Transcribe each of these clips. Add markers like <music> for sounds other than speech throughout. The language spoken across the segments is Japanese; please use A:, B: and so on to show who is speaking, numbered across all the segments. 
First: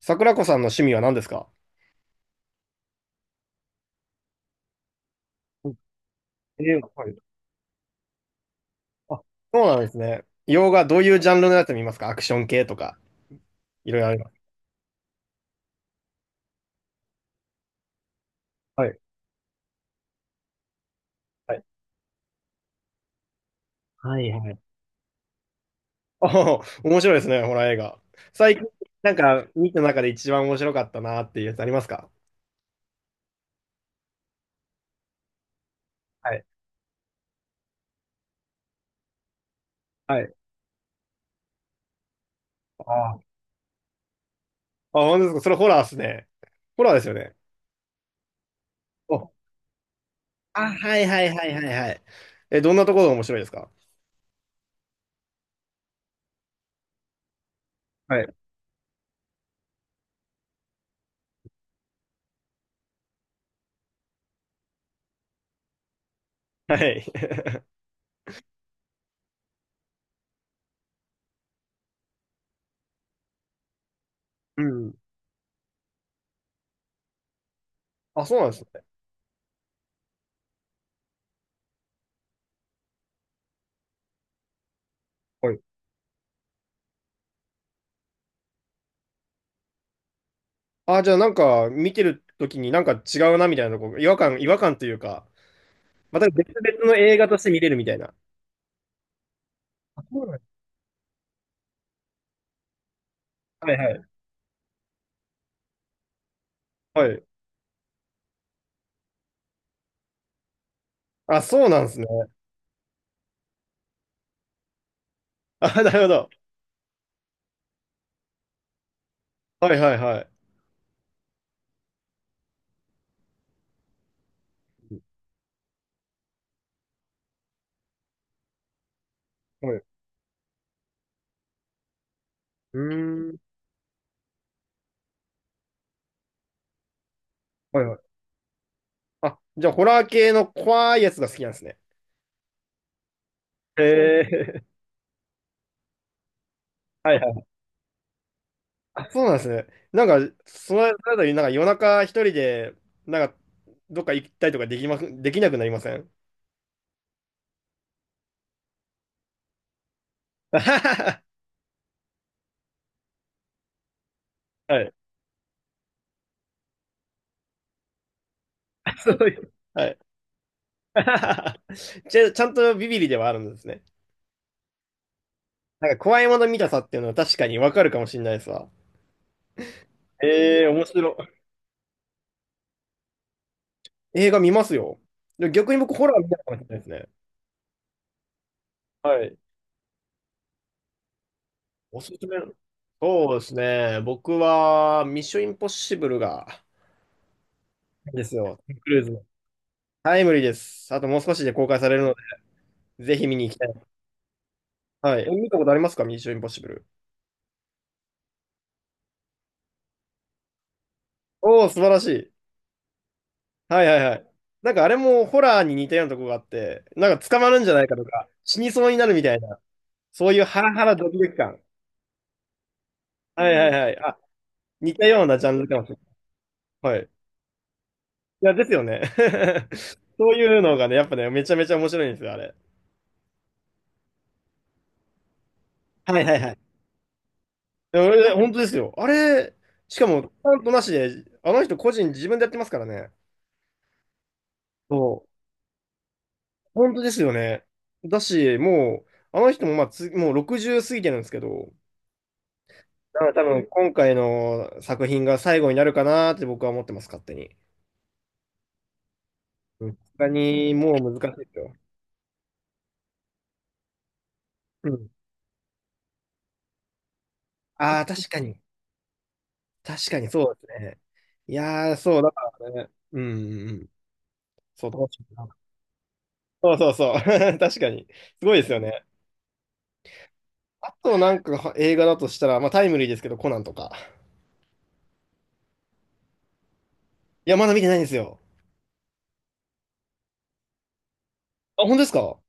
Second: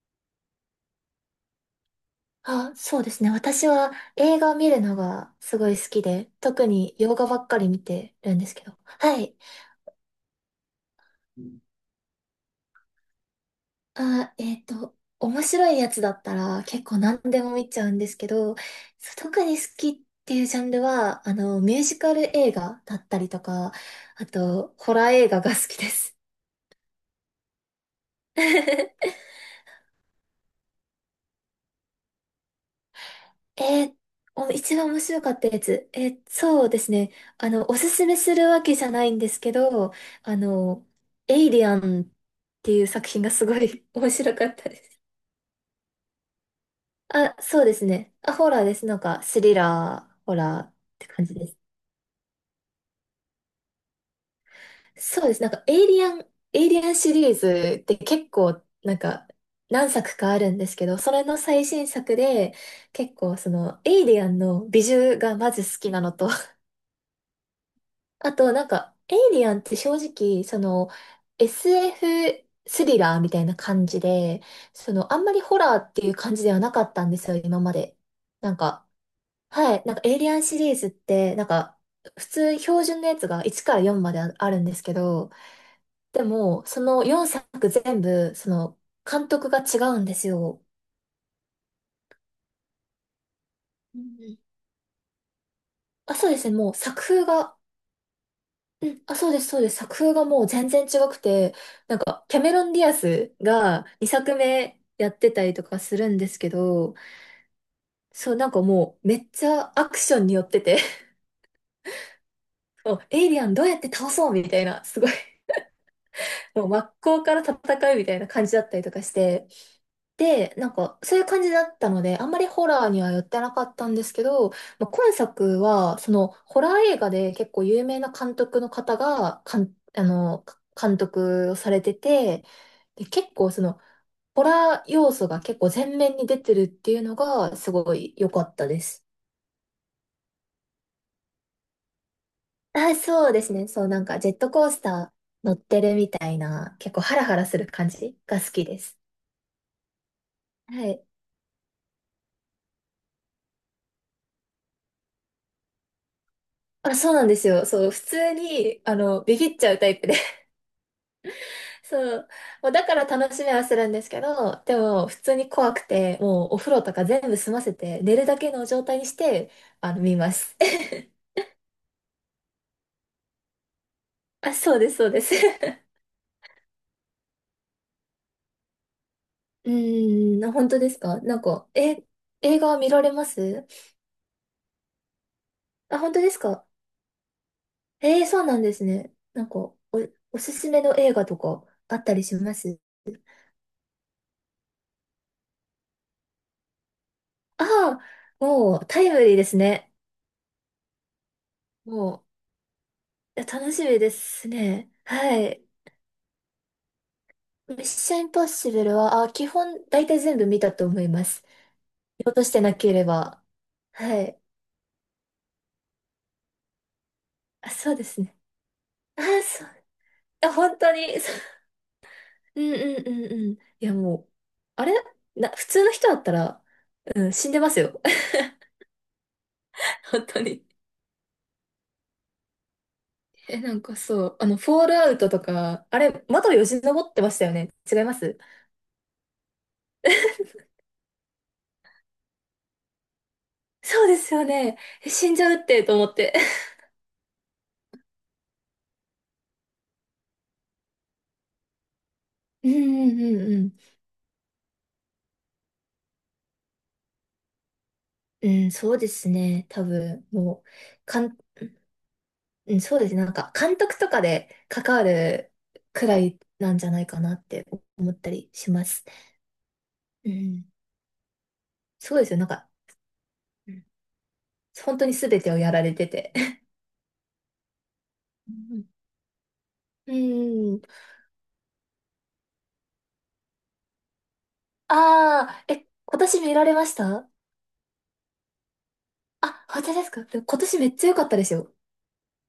A: 桜子さんの趣味は何ですか？
B: あ、そうですね。私は映画を見るのがすごい好きで、特
A: 映画、
B: に
A: はい。
B: 洋画ばっかり見てるんですけど。
A: あ、
B: はい。
A: そうなんですね。洋画、どういうジャンルのやつ見ますか？アクション系とか、いろいろありま
B: あ、
A: す。
B: 面白いやつだったら結構何でも見ちゃうんですけど、
A: はい。
B: 特に好きっていうジャンルは、
A: はい。
B: ミュージカル映画だったりとか、
A: は
B: あ
A: いはい。
B: と、ホラー映画が好きです。
A: あ、面白いですね、ホラー映画。最近、なん
B: <laughs>
A: か、見た中で一番面白かったなっていうやつありますか？
B: えーお一番面白かったやつ。
A: はい。
B: そうですね。おすすめするわけじゃないんですけど、
A: はい。
B: あの、エイリアンっていう
A: あ
B: 作品
A: あ。
B: がすごい <laughs> 面白かったで
A: あ、
B: す。
A: 本当ですか？それホラーですね。ホラーですよね。
B: あ、そうですね。あ、ホラーです。なんか、
A: お、
B: スリラー、ホラ
A: あ、
B: ーっ
A: はい
B: て
A: は
B: 感
A: い
B: じ
A: は
B: で
A: い
B: す。
A: はいはい。え、どんなところが面白いですか？
B: そうです。なんか、エイリアンシリーズって
A: は
B: 結
A: い。
B: 構、なんか、何作かあるんですけど、それの最新作で、結構、その、エイリアンの美術がまず好きなのと、
A: はい。<laughs>
B: あと、なんか、エイリアンって正直、その、SF スエフスリラーみたいな感じで、
A: う
B: そ
A: ん。
B: の、あんまりホラーっていう感じではなかったんですよ、今まで。
A: あ、そうなん
B: な
A: で
B: ん
A: すね。
B: か、はい、なんか、エイリアンシリーズって、なんか、普通、標準のやつが1から4までああるんですけど、でも、その4作全部、その、監督が違うんですよ。
A: ああ、じゃあなんか見てる時になんか違うなみたいなとこ、
B: うん
A: 違和
B: うん。
A: 感、違和感というか、
B: あ、
A: また
B: そうです
A: 別
B: ね、もう
A: 々
B: 作
A: の映
B: 風
A: 画として
B: が。
A: 見れるみたいな。
B: うん、あ、そうです、そうです。作
A: あ
B: 風
A: そ
B: が
A: うなん
B: も
A: で
B: う
A: す
B: 全然違くて、なんか、キャメロン・ディアス
A: か？はい
B: が
A: はい。
B: 2作目やってたりとかするんですけど、
A: はい。
B: そう、なんかもうめっちゃアクションによってて、
A: あ、そうなんですね。
B: <laughs> もうエイリアンどうやって倒そうみたいな、すごい、
A: あ、なるほど。
B: もう真っ向から戦うみたいな感じだったりとかして、
A: はいはいはい。
B: で、なんか、そういう感じだったので、あんまりホラーには寄ってなかったんですけど、まあ、今作は、その、ホラー映画で結構有名な監督の方が、
A: はい。
B: 監督をされてて、
A: う
B: で、
A: ー
B: 結
A: ん。
B: 構その、ホラー要素が結構前面に出てるっていうのが、す
A: はい
B: ご
A: はい。
B: い良かったです。
A: あ、じゃあホラー系の怖いやつが好きなんですね。
B: あ、そうですね。そう、なんか
A: へ
B: ジェットコー
A: え。
B: スター乗ってるみたいな、結構
A: は
B: ハ
A: い
B: ラ
A: は
B: ハラ
A: い。
B: する感じが好きです。
A: あ、そうなんですね。なんか、その
B: はい。
A: 間になんか夜中一人で、なんか、どっか行ったりとかできなくなりません？
B: あ、そうなんですよ。そう、普通に、ビビっちゃうタイプで。
A: <laughs> は
B: <laughs> そう。もうだから楽しみはするんですけど、で
A: い。
B: も、普通に怖くて、もうお風呂とか全部済ませて、寝るだけの状態
A: <laughs>
B: に
A: そ
B: し
A: うい
B: て、
A: う。はい。
B: 見ます。<laughs>
A: <laughs> ちゃんとビビリではあるんですね。
B: あ、そうです、そうです。
A: なんか怖いもの見たさっていうのは確かにわかるかもしれないですわ。
B: うーん、あ、
A: ええ
B: 本
A: ー
B: 当
A: 面
B: です
A: 白
B: か？な
A: い。
B: んか、え、映画見られます？
A: 映画見ますよ。でも逆に僕、
B: あ、
A: ホ
B: 本
A: ラ
B: 当
A: ー見
B: で
A: た
B: す
A: かもしれ
B: か？
A: ないですね。
B: そうなんですね。
A: はい。
B: なんか、おすすめの映画とかあ
A: お
B: っ
A: す
B: たり
A: す
B: し
A: め。
B: ます？
A: そうですね。僕は、ミッションインポッシブルが、
B: あ
A: です
B: あ、
A: よ。ト
B: も
A: ム
B: う
A: クル
B: タ
A: ー
B: イ
A: ズ
B: ム
A: の。
B: リーですね。
A: タイムリーです。あともう少しで公開されるので、
B: も
A: ぜひ見
B: う、
A: に
B: いや
A: 行きた
B: 楽
A: い。
B: しみですね。
A: はい。え
B: は
A: 見たこ
B: い。
A: とありますか？ミッションインポッシブル。
B: ミッションインポッシブルは、あ、基本大体全部見たと思います。
A: おお、素晴らし
B: 見
A: い。
B: 落としてなければ。
A: はいはいは
B: は
A: い。
B: い。
A: なんかあれもホラーに似たようなとこがあって、なんか捕まるんじ
B: あ、
A: ゃない
B: そ
A: か
B: う
A: と
B: です
A: か、
B: ね。
A: 死にそうになる
B: あ、
A: みたいな、
B: そう。
A: そういう
B: あ、
A: ハラ
B: 本
A: ハ
B: 当
A: ラドキ
B: に。<laughs>
A: ド
B: そ
A: キ感。
B: う。うんうんうん
A: は
B: うん。
A: い
B: い
A: はいは
B: や、
A: い。あ、
B: もう、あれ
A: 似たようなジ
B: な、
A: ャン
B: 普
A: ルか
B: 通
A: もし
B: の
A: れ
B: 人だったら、
A: ない。はい。
B: うん、死んでますよ。
A: いや、ですよね。<laughs>
B: <laughs> 本
A: そう
B: 当
A: いう
B: に。
A: のがね、やっぱね、めちゃめちゃ面白いんですよ、あれ。
B: え、なんかそう、フォールアウトとか、あ
A: はい
B: れ、
A: はいは
B: 窓よ
A: い。
B: じ登ってましたよね。違
A: で
B: いま
A: 俺、
B: す？
A: 本当ですよ。あれ、しかも、ちゃん
B: <laughs>
A: となしで、あの人個人自分でやってますからね。
B: そうですよね。え、
A: そ
B: 死ん
A: う。
B: じゃうって、と思って。
A: 本当ですよね。だし、もう、あの人もまあつ、もう60過ぎてるんですけど、
B: <laughs> うんう
A: な
B: ん
A: ので多
B: う
A: 分
B: ん
A: 今回の作品が最後になるかなって僕は思ってます、勝手に。
B: うん。うん、そうですね。多
A: うん、
B: 分、
A: 他
B: も
A: に
B: う、
A: もう
B: か
A: 難し
B: ん、
A: いですよ。
B: うん、そうですね。なんか、監督とかで
A: う
B: 関わ
A: ん。
B: るくらいなんじゃないかなって
A: ああ、
B: 思っ
A: 確
B: た
A: か
B: り
A: に。
B: します。
A: 確かに
B: う
A: そうで
B: ん、
A: すね。いやー、
B: そ
A: そ
B: う
A: う、
B: で
A: だ
B: すよ。なん
A: か
B: か、
A: らね。うんうんう
B: うん、
A: ん。そう、
B: 本当
A: 楽
B: に
A: しみ
B: 全
A: だ
B: て
A: な。
B: をやられてて。
A: そうそうそう。<laughs> 確かに。すごいですよね。
B: うん、うん。
A: あとなんかは映画だとしたら、まあタイムリーですけど、コナンとか。
B: ああ、え、今年見られました？
A: いや、まだ見てないんですよ。
B: あ、本当ですか？でも今年めっちゃ良かったですよ。
A: あ、本当ですか？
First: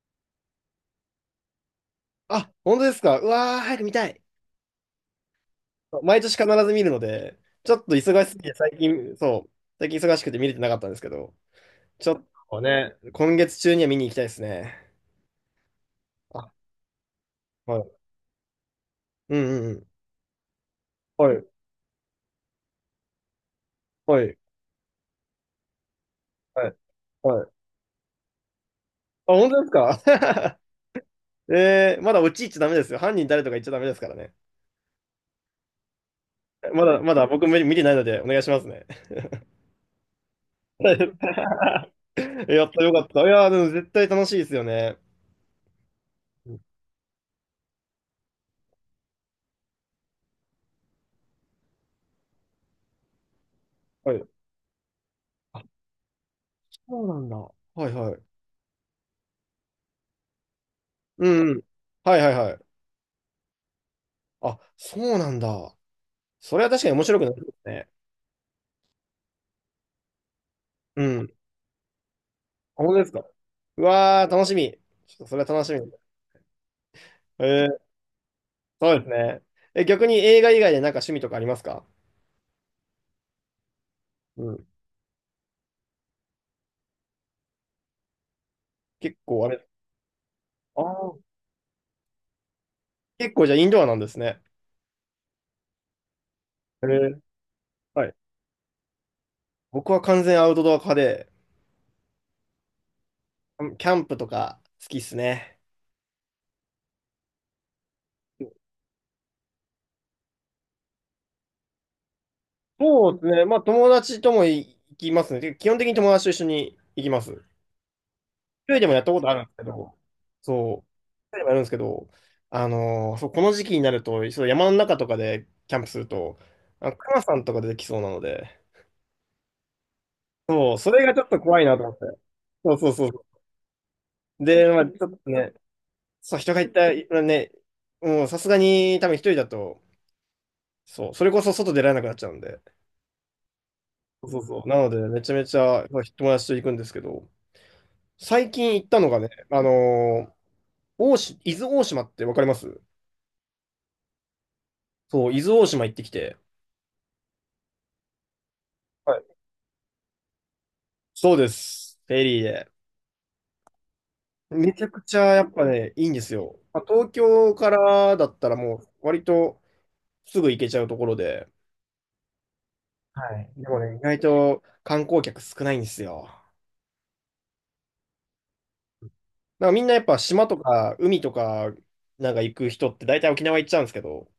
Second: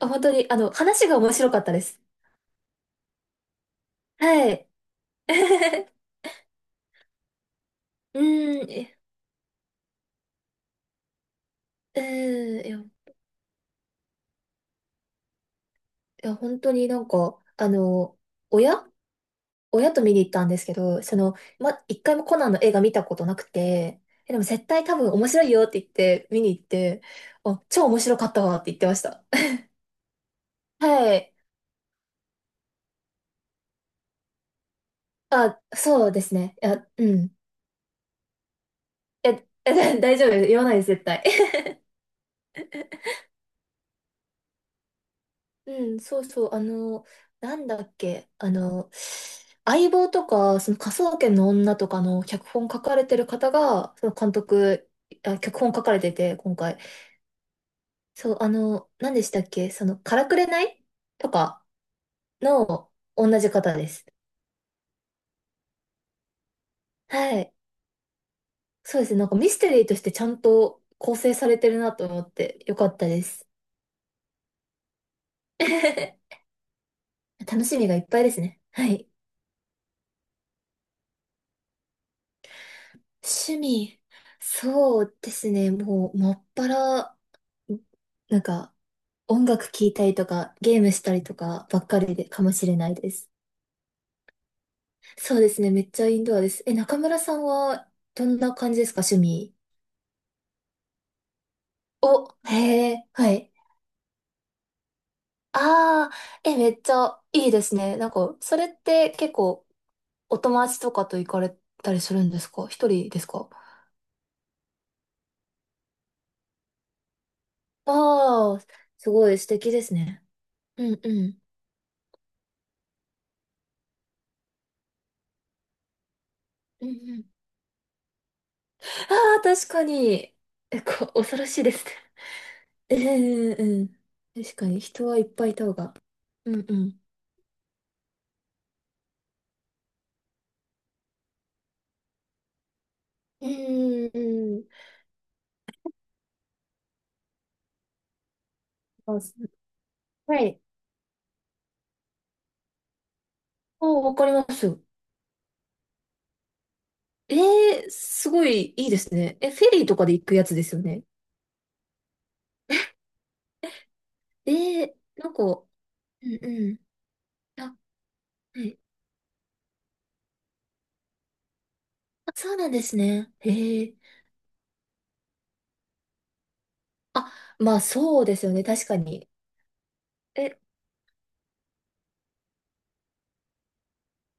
B: あ、本当に、話が面白かったです。
A: あ、本当ですか？うわー、早く見たい。
B: はい。<laughs>
A: 毎年必ず見るので、ちょっと
B: う
A: 忙しすぎて
B: ーん、
A: 最
B: え。
A: 近、そう、最近忙しくて見れてなかったんですけど。
B: う
A: ちょっと
B: ーん、いや、い
A: ね、今月中には見に行きたいですね。
B: や、
A: あ、
B: 本当になんか、
A: はい。
B: 親
A: うんうんうん。
B: 親と見に行ったんですけど、そ
A: は
B: の、
A: い、
B: ま、一回もコナンの映画見たことなくて、
A: は
B: え、
A: い、
B: でも絶対多分面白いよって言って見に行っ
A: はい、
B: て、
A: はい。
B: あ、超面白かったわって言ってました。
A: あ、本当ですか？
B: はい。
A: <laughs> えー、まだ落ち入っちゃダメですよ。犯人誰とか言っちゃダメですからね。
B: あ、そうですね。い
A: ま
B: や、
A: だ、
B: う
A: ま
B: ん。
A: だ
B: い
A: 僕見てないのでお願いしますね。
B: や、いや、大丈夫です。言わない
A: <laughs>
B: です、絶対。
A: やったよかった。いやー、でも絶対楽しいですよね。
B: うん、そうそう、なんだっけ、相棒とか、その科捜研の女とかの脚本書かれてる方が、そ
A: は
B: の
A: い。
B: 監督、あ、脚
A: あ、
B: 本書かれてて、今回。
A: そうなんだ。はいはい。
B: そう、何でしたっけ、その、からくれない
A: う
B: と
A: んうん。
B: か
A: はいはいはい。
B: の同じ方です。
A: あ、そうなんだ。それは確かに面白くな
B: は
A: るで
B: い。
A: すね。
B: そうですね、なんかミステリーとしてちゃんと
A: う
B: 構
A: ん。
B: 成されてるなと思って、よ
A: あ、
B: か
A: 本
B: っ
A: 当で
B: た
A: す
B: で
A: か。
B: す。
A: うわー、楽しみ。ちょっとそれは楽しみ。
B: <laughs>
A: え
B: 楽し
A: ー、
B: みがいっぱいですね。は
A: そうで
B: い。
A: すね。え、逆に映画以外でなんか趣味とかありますか？
B: 趣味。
A: うん。
B: そうですね。もう、もっぱらなんか、
A: 結構
B: 音
A: あれ、
B: 楽聴いたりとか、ゲー
A: あ
B: ムした
A: ー
B: りとかばっかりでかもしれないです。
A: 結構じゃあインドアなんですね。
B: そうですね、めっちゃインドアです。え、
A: え
B: 中村
A: ー、
B: さんは
A: はい。
B: どんな感じですか、趣味。
A: 僕は完全アウトドア派で、
B: お、へえ、はい。
A: キャンプとか好きっすね。
B: ああ、え、めっちゃいいですね。なんか、それって結構お友達とかと行かれたりするんですか？一人
A: そう
B: で
A: で
B: す
A: すね。
B: か？
A: まあ友達とも行きますね。てか基本的に友達と一緒に行きます。一
B: ああー、
A: 人でもやっ
B: す
A: たこと
B: ご
A: あ
B: い
A: るん
B: 素
A: ですけ
B: 敵です
A: ど、
B: ね。
A: そう。
B: うんう
A: 一人
B: ん。
A: でもやるんですけど、そう、この時期になると、そう、山の中とかでキャンプすると、
B: うん
A: あ
B: う
A: の、熊
B: ん。
A: さんとか出てきそうなので、
B: ああ、確かに。
A: そう、
B: え、
A: それ
B: こ
A: がちょっ
B: 恐
A: と
B: ろし
A: 怖
B: い
A: い
B: で
A: なと
B: すね。
A: 思って。そうそう
B: え
A: そうそ
B: え、うん。
A: う。
B: 確か
A: で、ま
B: に
A: あ、ち
B: 人
A: ょっ
B: はいっ
A: と
B: ぱい
A: ね、
B: いた方が。
A: そう、
B: う
A: 人が
B: ん
A: い
B: う
A: た
B: ん。
A: らね、もうさすがに多分一人だと、そう、それこそ外出られなくなっちゃうんで。
B: うんう
A: そうそう
B: んう
A: そ
B: ん。
A: う。なので、めちゃめちゃまあ友達と行くんですけど、最近行ったのが
B: あ、
A: ね、
B: す、
A: ー
B: はい。
A: 大島、伊豆大島ってわかります
B: あ、わかりますよ。
A: そう、伊豆大島行ってきて。
B: ええ、すごいいいです
A: はい、
B: ね。え、フェリーとかで行くやつですよね。
A: そうです。フェリーで。めち
B: え
A: ゃ
B: え、
A: くちゃ
B: なん
A: や
B: か、
A: っぱ
B: う
A: ね、いいんです
B: ん
A: よ。
B: う
A: まあ、東京
B: ん。
A: か
B: あ、
A: らだったら
B: は
A: も
B: い。
A: う割とすぐ行けちゃうところで、
B: あ、そうなんです
A: は
B: ね。
A: い。でも
B: ええ、
A: ね、意外と観光客少ないんですよ。
B: あ、まあそうですよね。確かに。
A: なんかみんなやっぱ島と
B: え、
A: か海とかなんか行く人って大体沖縄行っちゃうんですけど、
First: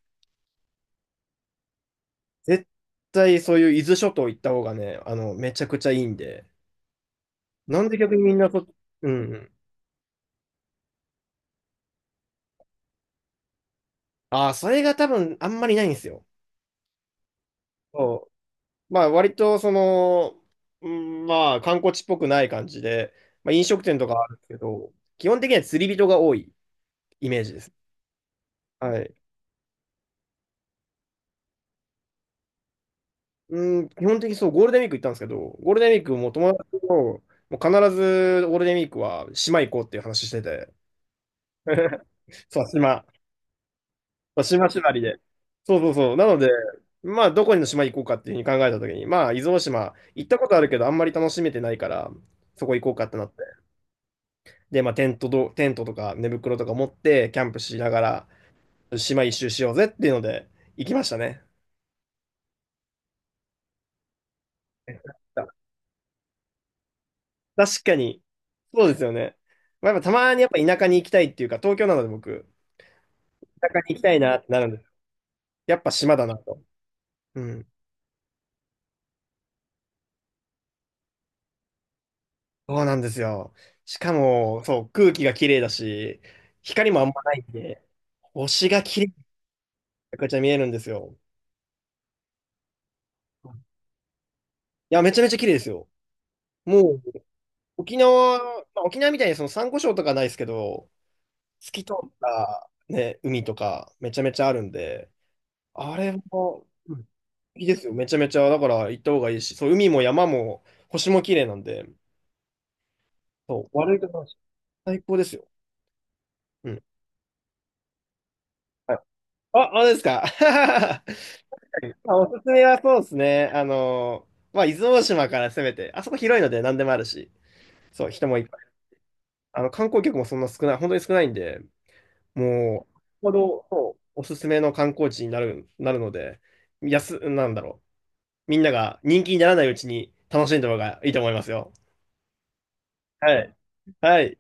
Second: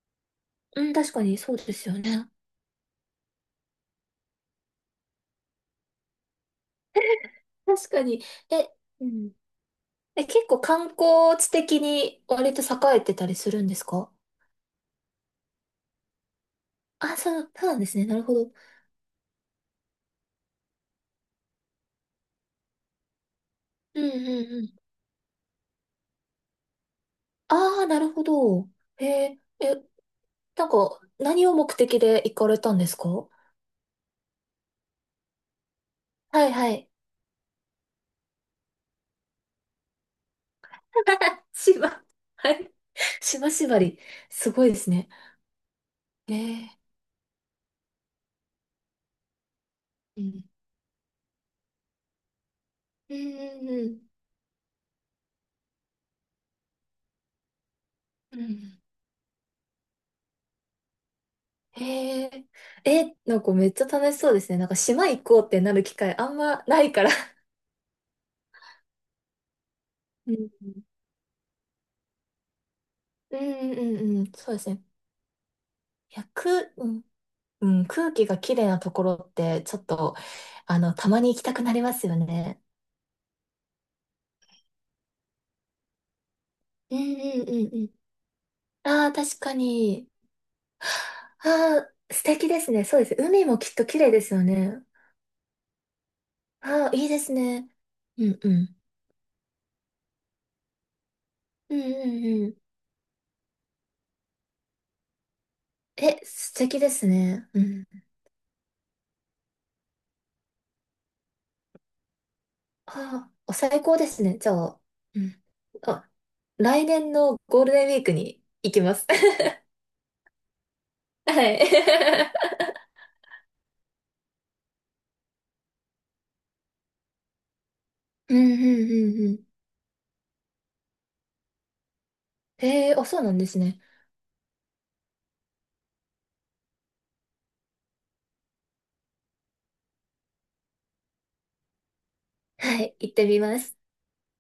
B: うん、確かにそうですよね。
A: 絶対そういう伊豆諸島行った方がね、あの、めちゃくちゃいいんで、
B: <laughs>
A: なん
B: 確
A: で
B: か
A: 逆に
B: に。
A: みんなそ、
B: え、う
A: うん
B: ん。
A: うん。
B: え、結構観光地的に割と栄えてたりするんですか？
A: ああ、それが多分あんまりないんですよ。
B: あ、そう、そうなんですね。なる
A: そ
B: ほど。
A: う。まあ割とその、うん、まあ観光地っぽくない感じで、まあ飲食店
B: う
A: と
B: ん
A: かあ
B: う
A: るんです
B: ん
A: け
B: うん。
A: ど、基本的には釣り人が多いイメージです。
B: ああ、なるほど。
A: は
B: へ
A: い。
B: え、え、なんか、何を目的で行かれたんですか？は
A: うん、基本的にそう、ゴールデンウィーク行ったんですけど、ゴールデンウィークも
B: い
A: 友
B: は
A: 達と、
B: い。
A: もう必ずゴールデンウィークは島行こうっていう話してて。
B: <laughs> 島、
A: <laughs>
B: は
A: そう、
B: い。
A: 島。
B: <laughs> 島縛り。
A: そう
B: すご
A: 島
B: いです
A: 縛り
B: ね。
A: で。そうそうそう。な
B: え
A: ので、
B: え、
A: まあ、どこにの島行こうかっていうふうに考えたときに、まあ、伊豆大島、
B: う
A: 行った
B: ん。
A: ことあるけど、あんまり楽しめてないから、そこ行こうかっ
B: う
A: てなって。
B: んうん
A: で、まあ、テントとか寝袋とか持って、キャンプしながら、
B: うん。うん。
A: 島一周しようぜっていうので、行きましたね。
B: へえ、え、なんかめっちゃ楽しそうですね。なんか島行こうってなる機会あんまないから。
A: 確かに。そうですよね。まあ、やっぱた
B: う
A: まにやっ
B: ん
A: ぱ田舎に行きたいっていうか、東京なので僕、
B: う
A: 田
B: んう
A: 舎に行きた
B: ん
A: い
B: うん、
A: なって
B: そう
A: な
B: で
A: る
B: す
A: んで
B: ね。
A: す。やっぱ島
B: 1
A: だ
B: 0
A: なと。
B: く、うん
A: うん。
B: うん、空気がきれいなところって、ちょっと、たまに行きたくなりますよね。
A: そうなんですよ。しかも、そう、空気が綺麗だし、光
B: う
A: もあん
B: ん
A: まない
B: う
A: ん
B: んうん
A: で、
B: うん。
A: 星が綺
B: あ
A: 麗
B: あ、
A: に
B: 確かに。
A: めちゃくちゃ見えるんですよ。
B: ああ、素敵ですね。そうです。海もきっと綺麗ですよね。
A: いや、めちゃめちゃ綺麗ですよ。
B: あ
A: も
B: あ、
A: う、
B: いいですね。
A: 沖
B: う
A: 縄、
B: んうん。
A: まあ、沖縄みたいにその珊瑚礁とかないですけど、透
B: うん
A: き通
B: う
A: っ
B: んうん。
A: た、ね、海とかめちゃめちゃあるんで、あれ
B: え、素
A: も
B: 敵で
A: うん、
B: すね。う
A: いいです
B: ん。
A: よ。めちゃめちゃ、だから行った方がいいし、そう、海も山も星も綺麗なんで、
B: ああ、お、
A: そう、
B: 最
A: 悪
B: 高
A: い
B: で
A: とこ
B: す
A: なし。
B: ね。じゃあ、
A: 最高
B: う
A: です
B: ん。
A: よ。
B: あ、
A: うん。
B: 来年のゴールデンウィークに行き
A: は
B: ま
A: い。
B: す。<laughs>
A: あ、あれですか。<laughs>
B: はい。
A: まあおすすめ
B: <laughs>
A: はそうですね。あの、まあ、伊豆大島から攻めて、あそこ広いので何でもあるし、そう、人
B: うん
A: もいっ
B: う
A: ぱい。
B: んうんうん。
A: あの、観光客もそんな少ない、本当に少ないんで、もう、
B: あ、そう
A: ほ
B: なんです
A: ど、
B: ね。
A: そうおすすめの観光地になるので、安、なんだろう。みんなが人気にならないうちに楽しんだ方がいいと思いますよ。
B: はい、行って
A: は
B: み
A: い。
B: ます。
A: はい。